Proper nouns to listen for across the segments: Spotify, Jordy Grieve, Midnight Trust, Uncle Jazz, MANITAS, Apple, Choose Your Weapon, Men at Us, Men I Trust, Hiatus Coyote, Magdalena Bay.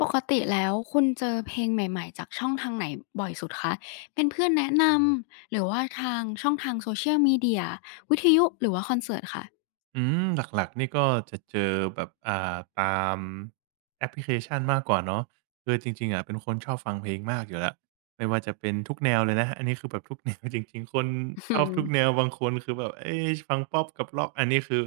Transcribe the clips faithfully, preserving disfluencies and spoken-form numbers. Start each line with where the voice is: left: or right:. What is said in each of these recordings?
left: ปกติแล้วคุณเจอเพลงใหม่ๆจากช่องทางไหนบ่อยสุดคะเป็นเพื่อนแนะนำหรือว่าทางช่องทาง social media วิทยุหรือว่าคอนเสิร์ตคะ
right: อืมหลักๆนี่ก็จะเจอแบบอ่าตามแอปพลิเคชันมากกว่าเนาะคือจริงๆอะเป็นคนชอบฟังเพลงมากอยู่แล้วไม่ว่าจะเป็นทุกแนวเลยนะอันนี้คือแบบทุกแนวจริงๆคน
left: อื้อ
right: ช
left: ฮื
right: อบ
left: อ
right: ทุกแนวบางคนคือแบบเอ๊ะฟังพอปกับร็อกอันนี้คือ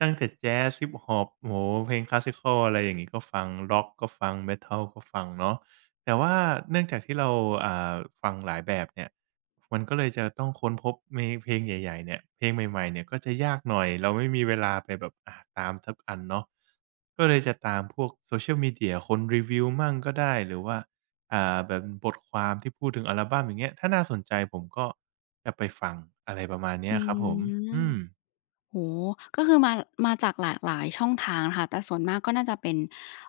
right: ตั้งแต่แจ๊สฮิปฮอปโอ้โฮเพลง Classical อะไรอย่างงี้ก็ฟังร็อกก็ฟัง metal ก็ฟังเนาะ แต่ว่าเนื่องจากที่เราอ่าฟังหลายแบบเนี่ยมันก็เลยจะต้องค้นพบเมเพลงใหญ่ๆเนี่ยเพลงใหม่ๆเนี่ยก็จะยากหน่อยเราไม่มีเวลาไปแบบอ่าตามทุกอันเนาะก็เลยจะตามพวก Social Media คนรีวิวมั่งก็ได้หรือว่าอ่าแบบบทความที่พูดถึงอัลบัมอย่างเงี้ยถ้าน่าสนใจผมก็จะไปฟังอะไรประมาณเนี้ย
left: อื
right: ครับผม
left: ม
right: อืม
left: โอ้โฮก็คือมามาจากหลากหลายช่องทางนะคะแต่ส่วนมากก็น่าจะเป็น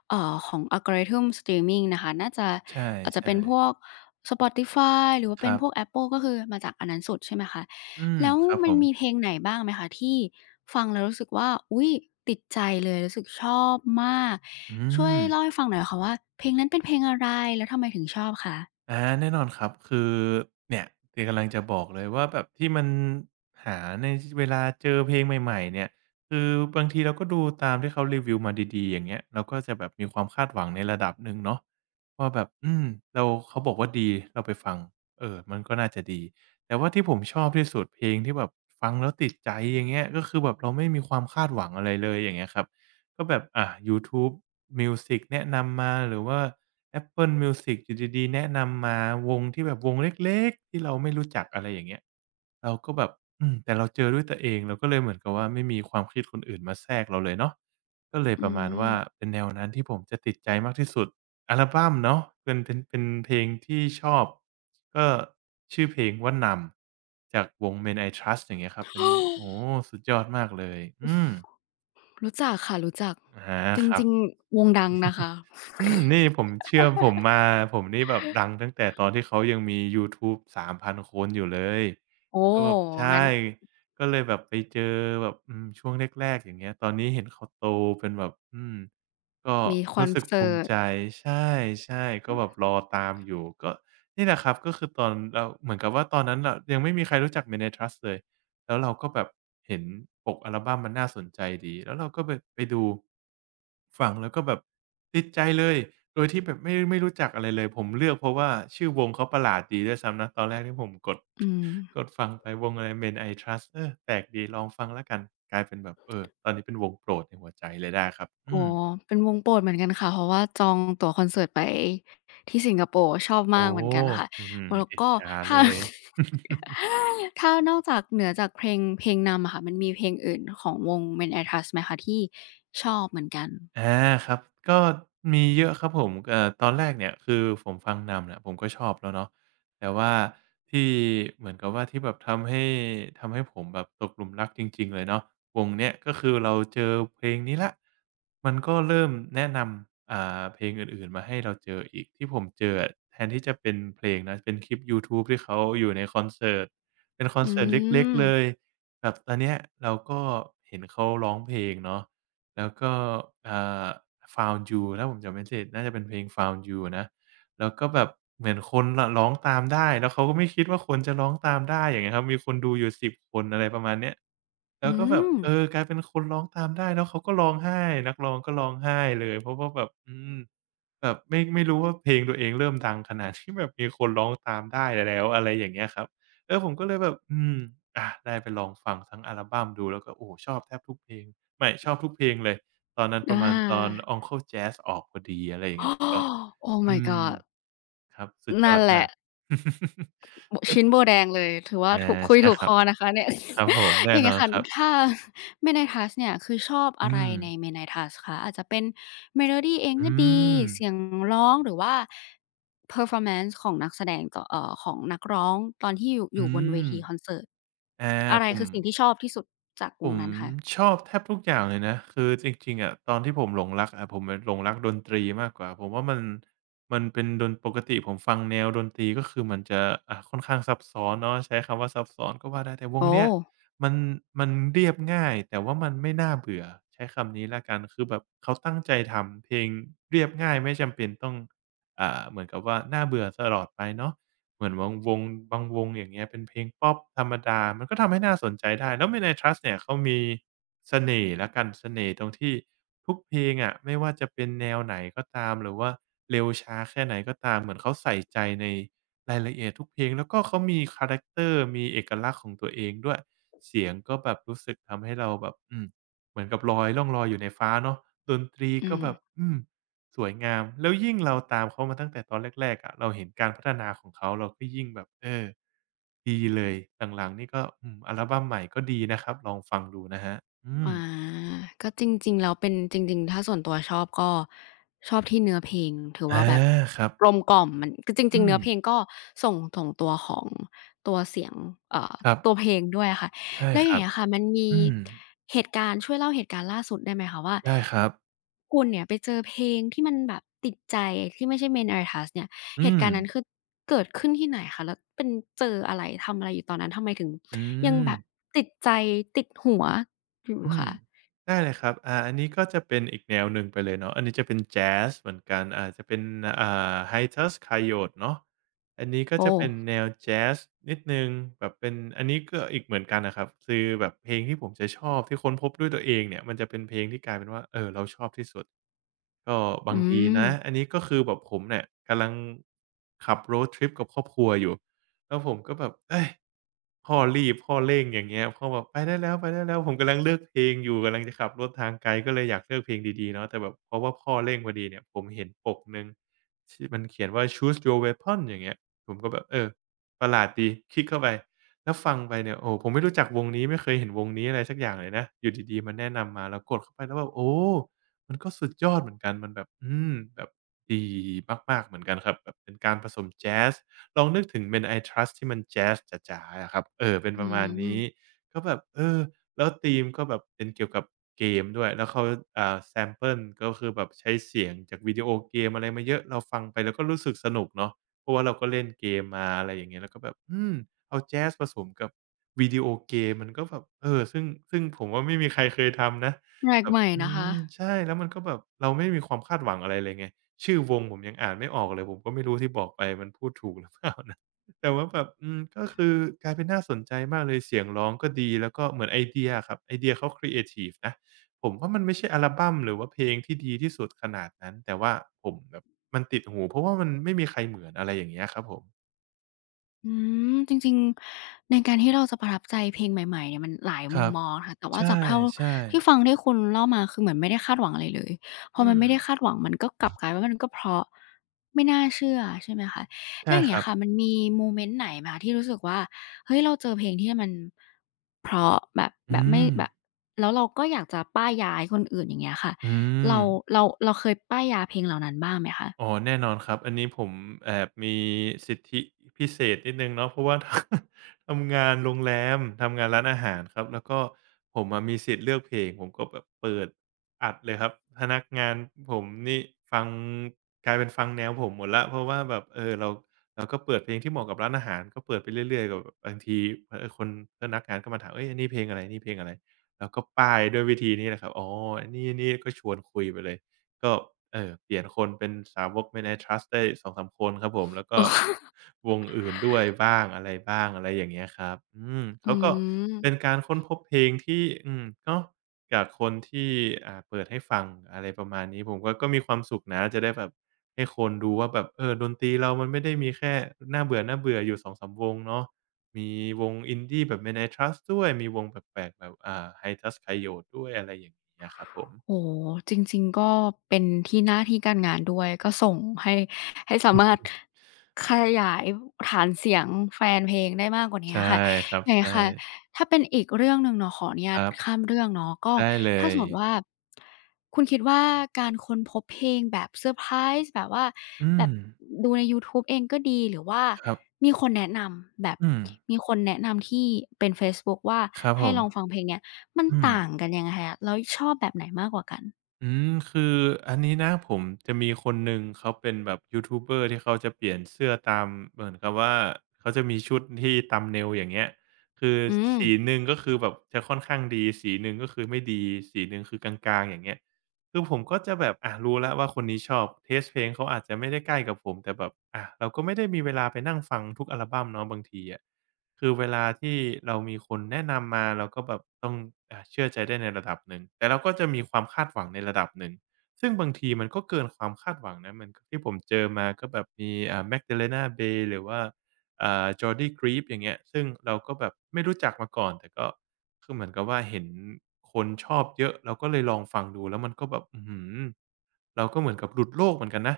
left: เอ่อของ algorithm streaming นะคะน่าจะ
right: ใช
left: อาจจะเป็
right: ่
left: นพ
right: ๆ
left: วก Spotify หรือว่า
right: ค
left: เป็น
right: รับ
left: พวก Apple ก็คือมาจากอันนั้นสุดใช่ไหมคะ
right: อืม
left: แล้ว
right: ครับ
left: มั
right: ผ
left: น
right: ม
left: มีเพลงไหนบ้างไหมคะที่ฟังแล้วรู้สึกว่าอุ๊ยติดใจเลยรู้สึกชอบมาก
right: อื
left: ช่วย
right: ม
left: เล่าให้ฟังหน่อยค่ะว่าเพลงนั้นเป็นเพลงอะไรแล้วทำไมถึงชอบคะ
right: อาแน่นอนครับคือเนี่ยที่กำลังจะบอกเลยว่าแบบที่มันหาในชเวลาเจอเพลงใหม่ๆเนี่ยคือบางทีเราก็ดูตามที่เขารีวิวมาดีๆอย่างเงี้ยเราก็จะแบบมีความคาดหวังในระดับหนึ่งเนาะว่าแบบอืมเราเขาบอกว่าดีเราไปฟังเออมันก็น่าจะดีแต่ว่าที่ผมชอบที่สุดเพลงที่แบบฟังแล้วติดใจอย่างเงี้ยก็คือแบบเราไม่มีความคาดหวังอะไรเลยอย่างเงี้ยครับก็แบบอ่ายูทูบมิวสิกแนะนำมาหรือว่า Apple Music อยู่ดีๆแนะนำมาวงที่แบบวงเล็กๆที่เราไม่รู้จักอะไรอย่างเงี้ยเราก็แบบอืมแต่เราเจอด้วยตัวเองเราก็เลยเหมือนกับว่าไม่มีความคิดคนอื่นมาแทรกเราเลยเนาะก็เลยป
left: อื
right: ระมาณ
left: ม
right: ว่าเป็นแนวนั้นที่ผมจะติดใจมากที่สุดอัลบัมเนาะเป็นเป็นเป็นเพลงที่ชอบก็ชื่อเพลงว่านำจากวง Men I Trust อย่างเงี้ยครับเป็นโอ้โฮสุดยอดมากเลยอืม
left: รู้จักค่ะรู้จัก
right: อาฮะ
left: จ
right: ครั
left: ริ
right: บ
left: งๆวงดังนะคะ
right: อืมนี่ผมเชื่อผมมาผมนี่แบบดังตั้งแต่ตอนที่เขายังมียูทูบสามพันคนอยู่เลย
left: โอ้
right: ก็แบบใช่
left: งั้น
right: ก็เลยแบบไปเจอแบบอืมช่วงแรกๆอย่างเงี้ยตอนนี้เห็นเขาโตเป็นแบบอืมก็
left: มีคอ
right: รู้
left: น
right: สึก
left: เสิ
right: ภูมิ
left: ร์ต
right: ใจใช่ๆก็แบบรอตามอยู่ก็นี่แหละครับก็คือตอนเราเหมือนกับว่าตอนนั้นน่ะยังไม่มีใครรู้จัก MenaTrust เลย แล้วเราก็แบบเห็นปกอัลบัมมันน่าสนใจดีแล้วเราก็แบบไปดูฟังแล้วก็แบบติดใจเลยโดยที่แบบไม่ไม่รู้จักอะไรเลยผมเลือกเพราะว่าชื่อวงเขาประหลาดดีด้วยซ้ำนะตอนแรกที่ผมกด
left: อื
right: ก
left: ม
right: ดฟังไปวงอะไร Men I Trust เออแปลกดีลองฟังแล้วกันกลายเป็นแบบเออตอนนี้เป็นวงโปรดในหัวใจเลยได้ครับ
left: อ๋อ
right: อืม
left: เป็นวงโปรดเหมือนกันค่ะ เพราะว่าจองตั๋วคอนเสิร์ตไปที่สิงคโปร์ชอบ
right: โอ้
left: มากเหมือนกันค่ะ
right: อื้อฮือ
left: แล้ว
right: อิจ
left: ก็
right: ฉาเล
left: ถ้า
right: ย
left: ถ้านอกจากเหนือจากเพลงเพลงนำอะค่ะ มันมีเพลงอื่นของวง Men at Us ไหมคะที่ชอบเหมือนกัน
right: อาครับก็มีเยอะครับผมเอ่อตอนแรกเนี่ยคือผมฟังนำเนี่ยผมก็ชอบแล้วเนาะแต่ว่าที่เหมือนกับว่าที่แบบทำให้ทำให้ผมแบบตกหลุมรักจริงๆเลยเนาะวงเนี้ยก็คือเราเจอเพลงนี้แล้วมันก็เริ่มแนะนำอ่าเพลงอื่นๆมาให้เราเจออีกที่ผมเจออะแทนที่จะเป็นเพลงนะเป็นคลิปยูทูบที่เขาอยู่ในคอนเสิร์ตเป็นคอน
left: อื
right: เสิร์ตเล็ก
left: ม
right: ๆเลยแบบตอนเนี้ยเราก็เห็นเขาร้องเพลงเนาะ แล้วก็อ่า Found You ถ้าผมจำไม่ผิดน่าจะเป็นเพลง Found You นะแล้วก็แบบเหมือนคนน่ะร้องตามได้แล้วเขาก็ไม่คิดว่าคนจะร้องตามได้อย่างเงี้ยครับ มีคนดูอยู่สิบคนอะไรประมาณเนี้ยแล้
left: อื
right: วก็แบบ
left: ม
right: เออกลายเป็นคนร้องตามได้ แล้วเขาก็ร้องไห้นักร้องก็ร้องไห้เลย เพราะว่าแบบอืมแบบไม่ไม่รู้ว่าเพลงตัวเองเริ่มดังขนาด ที่แบบมีคนร้องตามได้แล้วอะไรอย่างเงี้ยครับเออผมก็เลยแบบอืมอาได้ไปลองฟังทั้งอัลบัมดูแล้วก็โอ้โฮชอบแทบทุกเพลง ไม่ชอบทุกเพลงเลยตอนนั้น
left: อ
right: ประมาณตอน
left: า
right: Uncle Jazz ออกพอดีอะไรอ ย่าง
left: โอ้
right: เงี้ยผมก็
left: Oh
right: อื
left: my
right: ม
left: god
right: ครับสุดยอ
left: นั่น
right: ด
left: แห
right: มา
left: ละ
right: ก
left: โบชิ้นโบแดงเลยถือว่า
right: อา
left: ถูกคุย
right: ใช่
left: ถูก
right: ค
left: ค
right: รับ
left: อนะคะเนี่ย
right: ครับผม แน่
left: อย่าง
right: น
left: เงี้
right: อ
left: ย
right: น
left: ค่ะ
right: ครับ
left: ถ้า MANITAS เนี่ยคือชอบ
right: อื
left: อะไร
right: ม
left: ใน MANITAS คะอาจจะเป็นเมโลดีเองก็
right: อื
left: ดี
right: ม
left: เสียงร้องหรือว่า performance ของนักแสดงต่อเอ่อของนักร้องตอนที่อยู่อยู่
right: อื
left: บนเว
right: ม
left: ทีคอนเสิร์ต
right: อา
left: อะไร
right: ผม
left: คือสิ่งที่ชอบที่สุดจากว
right: ผ
left: ง
right: ม
left: นั้นคะ
right: ชอบแทบทุกอย่างเลยนะคือจริงๆอะตอนที่ผมหลงรักอะผมหลงรักดนตรีมากกว่าผมว่ามันมันเป็นดนปกติผมฟังแนวดนตรีก็คือมันจะอ่าค่อนข้างซับซ้อนเนาะใช้คำว่าซับซ้อนก็ว่าได้แต่วง
left: โอ้
right: เนี้ยมันมันเรียบง่ายแต่ว่ามันไม่น่าเบื่อใช้คำนี้แล้วกันคือแบบเขาตั้งใจทำเพลงเรียบง่ายไม่จำเป็นต้องอ่าเหมือนกับว่าน่าเบื่อตลอดไปเนาะ เหมือนวงวงบางวงอย่างเงี้ยเป็นเพลงป๊อปธรรมดา มันก็ทำให้น่าสนใจได้ แล้ว Midnight Trust เนี่ยเขามีเสน่ห์แล้วกันเสน่ห์ตรงที่ทุกเพลงอะไม่ว่าจะเป็นแนวไหนก็ตามหรือว่าเร็วช้าแค่ไหนก็ตามเหมือนเขาใส่ใจในรายละเอียดทุกเพลงแล้วก็เขามีคาแรกเตอร์มีเอกลักษณ์ของตัวเองด้วยเสียงก็แบบรู้สึกทำให้เราแบบอืมเหมือนกับลอยล่องลอยอยู่ในฟ้าเนาะดนตรี
left: อื
right: ก็
left: ม
right: แบบอืม สวยงามแล้วยิ่งเราตามเขามาตั้งแต่ตอนแรกๆอะเราเห็นการพัฒนาของเขาเราก็ยิ่งแบบเออดีเลยหลังๆนี่ก็อืมอัลบัมใหม่ก็ดีนะครับลองฟังดูนะครับอืม
left: อาก็จริงๆแล้วเป็นจริงๆถ้าส่วนตัวชอบก็ชอบที่เนื้อเพลงถือ
right: อา
left: ว่าแบบ
right: ครับ
left: กลมกล่อมมันคือจริ
right: อื
left: งๆ
right: ม
left: เนื้อเพลงก็ส่งส่งตัวของตัวเสียงเอ่อ
right: ครั
left: ตัวเพ
right: บ
left: ลงด้วยอะค่ะ
right: ใช่
left: แล้ว
right: ค
left: อย่าง
right: รับ
left: เงี้ยค่ะมันมี
right: อืม
left: เหตุการณ์ช่วยเล่าเหตุการณ์ล่าสุดได้ไหมคะว่า
right: ได้ครับ
left: คุณเนี่ยไปเจอเพลงที่มันแบบติดใจที่ไม่ใช่ Main Artist เนี่ยเห
right: อื
left: ตุ
right: ม
left: การณ์นั้นคือเกิดขึ้นที่ไหนคะแล้วเป็นเจออะไรทำอะไรอยู่ตอนนั้นทำไมถึง
right: อื
left: ยัง
right: ม
left: แบบติดใจติดหัว อยู่
right: อืม
left: ค่ะ
right: ได้เลยครับอ่าอันนี้ก็จะเป็นอีกแนวหนึ่งไปเลยเนาะอันนี้จะเป็นแจ๊สเหมือนกันอาจจะเป็นอ่า Hiatus Coyote เนาะอันนี้ก็
left: โอ้
right: จะเป็นแนวแจ๊สนิดหนึ่งแบบเป็นอันนี้ก็อีกเหมือนกันน่ะครับคือแบบเพลงที่ผมจะชอบที่ค้นพบด้วยตัวเองเนี่ยมันจะเป็นเพลงที่กลายเป็นว่าเออเราชอบที่สุด ก็บา
left: อื
right: งที
left: ม
right: นะอันนี้ก็คือแบบผมเนี่ยกำลังขับ road trip กับครอบครัวอยู่แล้วผมก็แบบเฮ้ยพ่อรีบพ่อเร่งอย่างเงี้ยพ่อบอกไปได้แล้วไปได้แล้วผมกำลังเลือกเพลงอยู่กำลังจะขับรถทางไกลก็เลยอยากเลือกเพลงดีๆเนาะแต่แบบเพราะว่าพ่อเร่งพอดีเนี่ยผมเห็นปกหนึ่งที่มันเขียนว่า "Choose Your Weapon" อย่างเงี้ยผมก็แบบเออประหลาดดีคลิกเข้าไปแล้วฟังไปเนี่ยโอ้โฮผมไม่รู้จักวงนี้ไม่เคยเห็นวงนี้อะไรสักอย่างเลยนะอยู่ดีๆมันแนะนำมาเรากดเข้าไปแล้วแบบโอ้ มันก็สุดยอดเหมือนกัน มันแบบ อืม แบบดีมากๆ เหมือนกันครับ แบบเป็นการผสมแจ๊สลองนึกถึง "Men I Trust" ที่มันแจ๊สจ๋าๆอะครับ เออ เป็น
left: อื
right: ประมาณนี้
left: ม
right: ก็แบบ เออ แล้วธีมก็แบบเป็นเกี่ยวกับเกมด้วย แล้วเขาอ่าแซมเพิลก็คือแบบใช้เสียงจากวิดีโอเกมอะไรมาเยอะ เราฟังไปเราก็รู้สึกสนุกเนาะเพราะว่าเราก็เล่นเกมมาอะไรอย่างเงี้ยแล้วก็แบบอืมเอาแจ๊สผสมกับวิดีโอเกมมันก็แบบเออซึ่งซึ่งผมว่าไม่มีใครเคยทำนะ
left: แปลก
right: แบบ
left: ใหม่
right: อื
left: นะคะ
right: มใช่แล้วมันก็แบบเราไม่มีความคาดหวังอะไรเลยไงชื่อวงผมยังอ่านไม่ออกเลยผมก็ไม่รู้ที่บอกไปมันพูดถูกหรือเปล่า นะแต่ว่าแบบอืมก็คือกลายเป็นน่าสนใจมากเลยเสียงร้องก็ดีแล้วก็เหมือนไอเดียอะครับไอเดียเขาครีเอทิฟนะผมว่ามันไม่ใช่อัลบัมหรือว่าเพลงที่ดีที่สุดขนาดนั้นแต่ว่าผมแบบมันติดหูเพราะว่ามันไม่มีใครเหมือนอะไรอย่างเงี้ยครับผม
left: อืมจริงๆในการที่เราจะประทับใจเพลงใหม่ๆเนี่ยมันหลาย
right: ค
left: มุม
right: รับ
left: มองค่ะแต่
right: ใ
left: ว่าจากเท่า
right: ช่
left: ที่ฟัง
right: ๆ
left: ที่คุณเล่ามาคือเหมือนไม่ได้คาดหวังอะไรเลยพอ
right: อื
left: มัน
right: ม
left: ไม่ได้คาดหวังมันก็กลับกลายว่ามันก็เพราะไม่น่าเชื่อใช่ไหมคะแล้ว
right: ใช่
left: อย่าง
right: ค
left: เงี้
right: รั
left: ย
right: บ
left: ค่ะมันมีโมเมนต์ไหนไหมคะที่รู้สึกว่าเฮ้ยเราเจอเพลงที่มันเพราะแบบแบ
right: อื
left: บไม่
right: ม
left: แบบแล้วเราก็อยากจะป้ายยาให้คนอื่นอย่างเงี้ยค่ะ
right: อื
left: เรา
right: ม
left: เราเราเคยป้ายยาเพลงเหล่านั้นบ้างไหมคะ
right: อ๋อแน่นอนครับอันนี้ผมแอบมีสิทธิพิเศษนิดหนึ่งเนาะเพราะว่า ทำงานโรงแรมทำงานร้านอาหารครับแล้วก็ผมอะมีสิทธิ์เลือกเพลงผมก็แบบเปิดอัดเลยครับพนักงานผมนี่ฟังกลายเป็นฟังแนวผมหมดแล้วเพราะว่าแบบเออเราเราก็เปิดเพลงที่เหมาะกับร้านอาหารก็เปิดไปเรื่อยๆกับบางทีเออคนพนักงานก็มาถามเฮ้ยอันนี่เพลงอะไรแเพลงอะไรแล้วก็ป้ายด้วยวิธีนี้แหละครับอ๋ออันนี้ก็ชวนคุยไปเลย ก็เอ่อเปลี่ยนคนเป็นสาวก Midnight Trust ได้สองถึงสามคนครับผมแล้ว
left: โอ
right: ก็ วงอื่นด้วยบ้างอะไรบ้างอะไรอย่างเงี้ยครับอืม
left: อื
right: เขาก็เป็น
left: ม
right: การค้นพบเพลงที่อืมเนาะจากคนที่อ่าเปิดให้ฟังอะไรประมาณนี้ผมว่าก็มีความสุขนะจะได้แบบให้คนดูว่าแบบเออดนตรีเรามันไม่ได้มีแค่น่าเบื่อๆอยู่สองถึงสามวงเนาะมีวง Indie แบบ Midnight Trust ด้วยมีวงแปลกๆแบบอ่า h i Tusk Coyote ด้วยอะไรอย่างเงี้ยครับผ
left: โอ้
right: ม
left: โฮจริงๆก็เป็นที่หน้าที่การงานด้วยก็ส่งให้ให้สามารถขยายฐานเสียงแฟนเพลงได้มากกว่าเนี้ย
right: ใช่
left: ค่ะ
right: ครับ
left: ยังไง
right: ใช่
left: ค่ะ ถ้าเป็นอีกเรื่องหนึ่งเนาะขออนุ
right: ค
left: ญาต
right: รับ
left: ข้ามเรื่องเนาะก็
right: ได้เล
left: ถ้าส
right: ย
left: มมติว่าคุณคิดว่าการค้นพบเพลงแบบเซอร์ไพรส์แบบว่า
right: อื
left: แบ
right: ม
left: บดูในยูทูบเองก็ดีหรือว่า
right: ครับ
left: มีคนแนะนำแบบ
right: อืม
left: มีคนแนะนำที่เป็นเฟซบุ๊กว่า
right: ครับผ
left: ให้ลองฟัง
right: ม
left: เพลงเนี้ยมัน
right: อืม
left: ต่างกันยังไงคะแล้วชอบแบบไหนมากกว่ากัน
right: อืมคืออันนี้นะผมจะมีคนหนึ่งเขาเป็นแบบยูทูบเบอร์ที่เขาจะเปลี่ยนเสื้อตามเหมือนกับว่าเขาจะมีชุดที่ thumbnail อย่างเงี้ยคือ
left: อืม
right: สีหนึ่งก็คือแบบจะค่อนข้างดีสีหนึ่งก็คือไม่ดีสีหนึ่งคือกลางๆอย่างเงี้ยคือผมก็จะแบบอะรู้แล้วว่าคนนี้ชอบเทสต์เพลงเขาอาจจะไม่ได้ใกล้กับผมแต่แบบอะเราก็ไม่ได้มีเวลาไปนั่งฟังทุกอัลบัมเนาะบางทีอะ คือเวลาที่เรามีคนแนะนำมาเราก็แบบต้องอ่าเชื่อใจได้ในระดับหนึ่งแต่เราก็จะมีความคาดหวังในระดับหนึ่งซึ่งบางทีมันก็เกินความคาดหวังนะเหมือนกับที่ผมเจอมาก็แบบมีอ่า Magdalena Bay หรือว่าอ่า Jordy Grieve อย่างเงี้ยซึ่งเราก็แบบไม่รู้จักมาก่อนแต่ก็คือเหมือนกับว่าเห็นคนชอบเยอะเราก็เลยลองฟังดูแล้วมันก็แบบอื้อฮือเราก็เหมือนกับหลุดโลกเหมือนกันนะ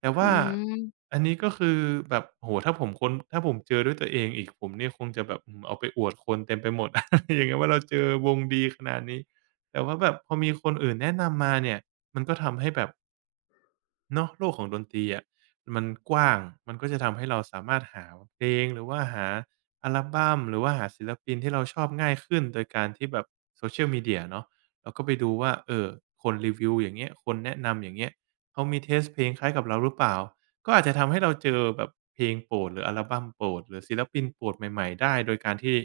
right: แต่
left: อื
right: ว่า
left: ม
right: อันนี้ก็คือแบบโอ้โฮถ้าผมค้นถ้าผมเจอด้วยตัวเองอีกผมเนี่ยคงจะแบบอืมเอาไปอวดคนเต็มไปหมด อะไรอย่างเงี้ยว่าเราเจอวงดีขนาดนี้แต่ว่าแบบพอมีคนอื่นแนะนำมาเนี่ยมันก็ทำให้แบบ เนาะโลกของดนตรีอะมันกว้างมันก็จะทำให้เราสามารถหาเพลงหรือว่าหาอัลบัมหรือว่าหาศิลปินที่เราชอบง่ายขึ้นโดยการที่แบบ Social Media เนาะเราก็ไปดูว่าเอ่อคนรีวิวอย่างเงี้ยคนแนะนำอย่างเงี้ยเขามีเทสต์เพลงคล้ายกับเราหรือเปล่าก็อาจจะทำให้เราเจอแบบเพลงโปรดหรืออัลบัมโปรดหรือศิลปินโปรดใหม่ๆได้โดยการที่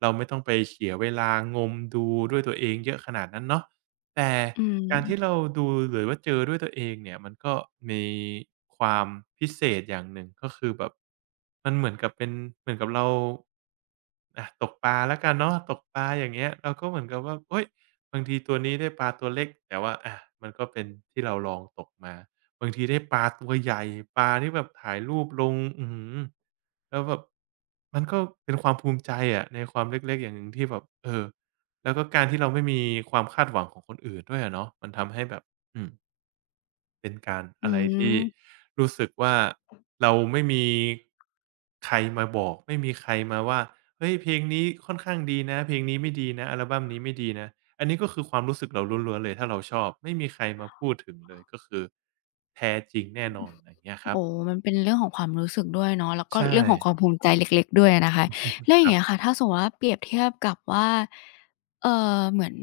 right: เราไม่ต้องไปเสียเวลางมดูด้วยตัวเองเยอะขนาดนั้นเนาะแต่
left: อืม
right: การที่เราดูหรือว่าเจอด้วยตัวเองเนี่ยมันก็มีความพิเศษอย่างหนึ่งก็คือแบบมันเหมือนกับเป็นเหมือนกับเราอะตกปลาแล้วกันเนาะตกปลาอย่างเงี้ยเราก็เหมือนกับว่าเฮ้ยบางทีตัวนี้ได้ปลาตัวเล็กแต่ว่าอะมันก็เป็นที่เราลองตกมาบางทีได้ปลาตัวใหญ่ปลาที่แบบถ่ายรูปลงอื้อฮือแล้วแบบมันก็เป็นความภูมิใจอะในความเล็กๆอย่างหนึ่งที่แบบเออ แล้วก็การที่เราไม่มีความคาดหวังของคนอื่นด้วยอะเนาะมันทำให้แบบอืมเป็นการ
left: อื
right: อะไรที่
left: ม
right: รู้สึกว่าเราไม่มีใครมาบอกไม่มีใครมาว่าเฮ้ยเพลงนี้ค่อนข้างดีนะเพลงนี้ไม่ดีนะอัลบัมนี้ไม่ดีนะอันนี้ก็คือความรู้สึกเราล้วนๆเลยถ้าเราชอบไม่มีใครมาพูดถึงเลยก็คือแท้จริงแน่นอนอย่างเงี้ยครับ
left: โอ้มันเป็นเรื่องของความรู้สึกด้วยเนาะแล้วก็
right: ใช่
left: เรื่องของความภูมิใจเล็กๆด้วยนะคะ
right: อือ
left: แล้วอ
right: ค
left: ย่าง
right: รับ
left: เงี้ยค่ะถ้าสมมุติว่าเปรียบเทียบกับว่าเอ่อเหมือน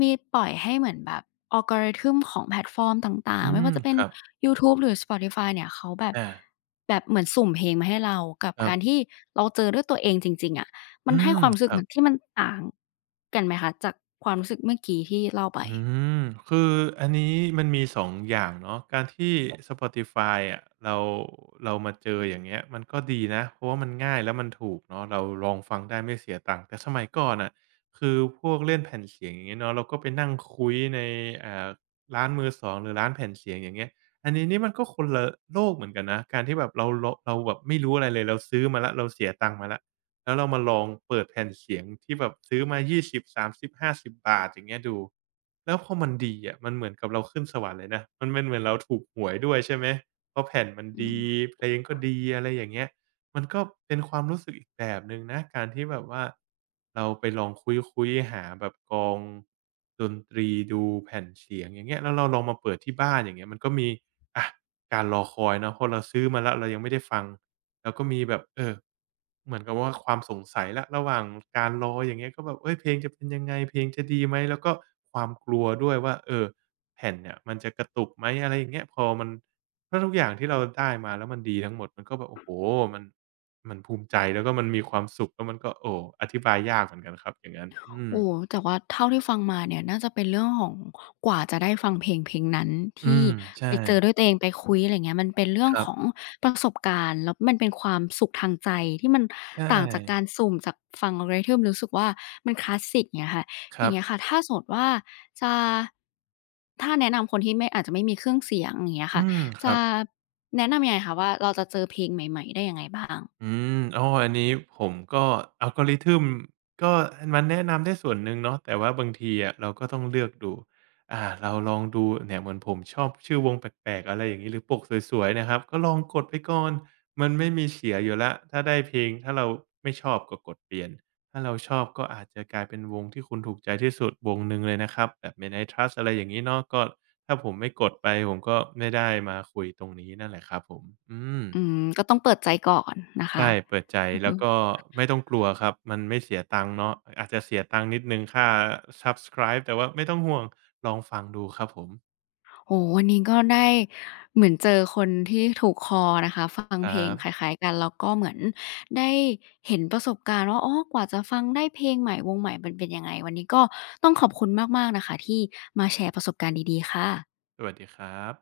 left: มีปล่อยให้เหมือนแบบ algorithm ของแพลตฟอร์มต่าง
right: อื
left: ๆไม่ว่า
right: ม
left: จะเป็น
right: ครับ
left: ยูทูบหรือ Spotify เนี่ยเขาแบบ
right: อา
left: แบบเหมือนสุ่มเพลงมาให้เรากับ
right: ครั
left: การ
right: บ
left: ที่เราเจอด้วยตัวเองจริงๆอะมั
right: อื
left: นให้
right: ม
left: ความรู้
right: ค
left: สึก
right: รั
left: มั
right: บ
left: นที่มันต่างกันไหมคะจากความรู้สึกเมื่อกี้ที่เล่าไป
right: อืมคืออันนี้มันมีสององอย่างเนาะการที่ครับ Spotify อะเราเรามาเจออย่างเงี้ยมันก็ดีนะเพราะว่ามันง่ายแล้วมันถูกเนาะเราลองฟังได้ไม่เสียตังค์แต่สมัยก่อนน่ะคือพวกเล่นแผ่นเสียงอย่างงี้เนาะเราก็ไปนั่งคุ้ยในอ่าร้านมือสองหรือร้านแผ่นเสียงอย่างเงี้ยอันนี้นี่มันก็คนละโลกเหมือนกันนะการที่แบบเราเราเราแบบไม่รู้อะไรเลยเราซื้อมาแล้วเราเสียตังค์มาแล้ว แล้วเรามาลองเปิดแผ่นเสียงที่แบบซื้อมายี่สิบสามสิบห้าสิบบาทอย่างเงี้ยดูแล้วพอมันดีอะมันเหมือนกับเราขึ้นสวรรค์เลยนะมันเป็นเหมือนเราถูกหวยด้วยใช่ไหมเพราะแผ่นมัน
left: อื
right: ดี
left: ม
right: เพลงก็ดีอะไรอย่างเงี้ยมันก็เป็นความรู้สึกอีกแบบหนึ่งนะการที่แบบว่าเราไปลองคุ้ยๆหาแบบกลองดนตรีดูแผ่นเสียงอย่างเงี้ยแล้วเราลองมาเปิดที่บ้านอย่างเงี้ยมันก็มีอะการรอคอยเนาะเพราะเราซื้อมาแล้วเรายังไม่ได้ฟัง แล้วก็มีแบบเออเหมือนกับว่าความสงสัยแล้วระหว่างการรออย่างเงี้ยก็แบบเฮ้ยเพลงจะเป็นยังไงเพลงจะดีไหมแล้วก็ความกลัวด้วยว่าเออแผ่นเนี่ยมันจะกระตุกไหมอะไรอย่างเงี้ยพอมันถ้าทุกอย่างที่เราได้มาแล้วมันดีทั้งหมดมันก็แบบโอ้โฮมันมันภูมิใจแล้วก็มันมีความสุขแล้วมันก็โอ้อธิบายยากเหมือนกันครับอย่างงั้นอืม
left: โอ้โฮแต่ว่าเท่าที่ฟังมาเนี่ยน่าจะเป็นเรื่องของกว่าจะได้ฟังเพลงเพลงนั้น
right: อื
left: ที่
right: มใช่
left: ไปเจอด้วยตัวเองไปคุยอะไรเงี้ยมันเป็นเรื่อ
right: ค
left: ง
right: รั
left: ข
right: บ
left: องประสบการณ์แล้วมันเป็นความสุขทางใจที่มัน
right: ใช่
left: ต่างจากการสุ่มจากฟัง algorithm รู้สึกว่ามันคลาสสิกเงี้ยค่ะ
right: ค
left: อย่า
right: รั
left: ง
right: บ
left: เงี้ยค่ะถ้าสมมติว่าจะถ้าแนะนำคนที่ไม่อาจจะไม่มีเครื่องเสียงอย่างเงี้ย
right: อื
left: ค่ะ
right: มค
left: จะ
right: รับ
left: แนะนำยังไงคะว่าเราจะเจอเพลงใหม่ๆได้ยังไงบ้าง
right: อืมอ๋ออันนี้ผมก็ algorithm ก็มันแนะนำได้ส่วนหนึ่งเนาะ แต่ว่าบางทีอะเราก็ต้องเลือกดู อ่าเราลองดูเนี่ยเหมือนผมชอบชื่อวงแปลกๆอะไรอย่างงี้หรือปกสวยๆนะครับ ก็ลองกดไปก่อน มันไม่มีเสียอยู่แล้วถ้าได้เพลงถ้าเราไม่ชอบก็กดเปลี่ยน ถ้าเราชอบก็อาจจะกลายเป็นวงที่คุณถูกใจที่สุดวงหนึ่งเลยนะครับแบบ Midnight Trust อะไรอย่างงี้เนาะก็ถ้าผมไม่กดไปผมก็ไม่ได้มาคุยตรงนี้นั่นแหละครับผมอืม
left: อืมก็ต้องเปิดใจก่อนนะคะ
right: ใช่ เปิดใจแล้
left: ดู
right: วก็ไม่ต้องกลัวครับ มันไม่เสียตังค์เนาะอาจจะเสียตังค์นิดหนึ่งค่า Subscribe แต่ว่าไม่ต้องห่วง ลองฟังดูครับผม
left: โอ้โฮวันนี้ก็ได้เหมือนเจอคนที่ถูกคอนะคะฟัง
right: ค
left: เพ
right: รั
left: ลงค
right: บ
left: ล้ายๆกันแล้วก็เหมือนได้เห็นประสบการณ์ว่าอ๋อกว่าจะฟังได้เพลงใหม่วงใหม่มันเป็นยังไงวันนี้ก็ต้องขอบคุณมากๆนะคะที่มาแชร์ประสบการณ์ดีๆค่ะ
right: สวัสดีครับ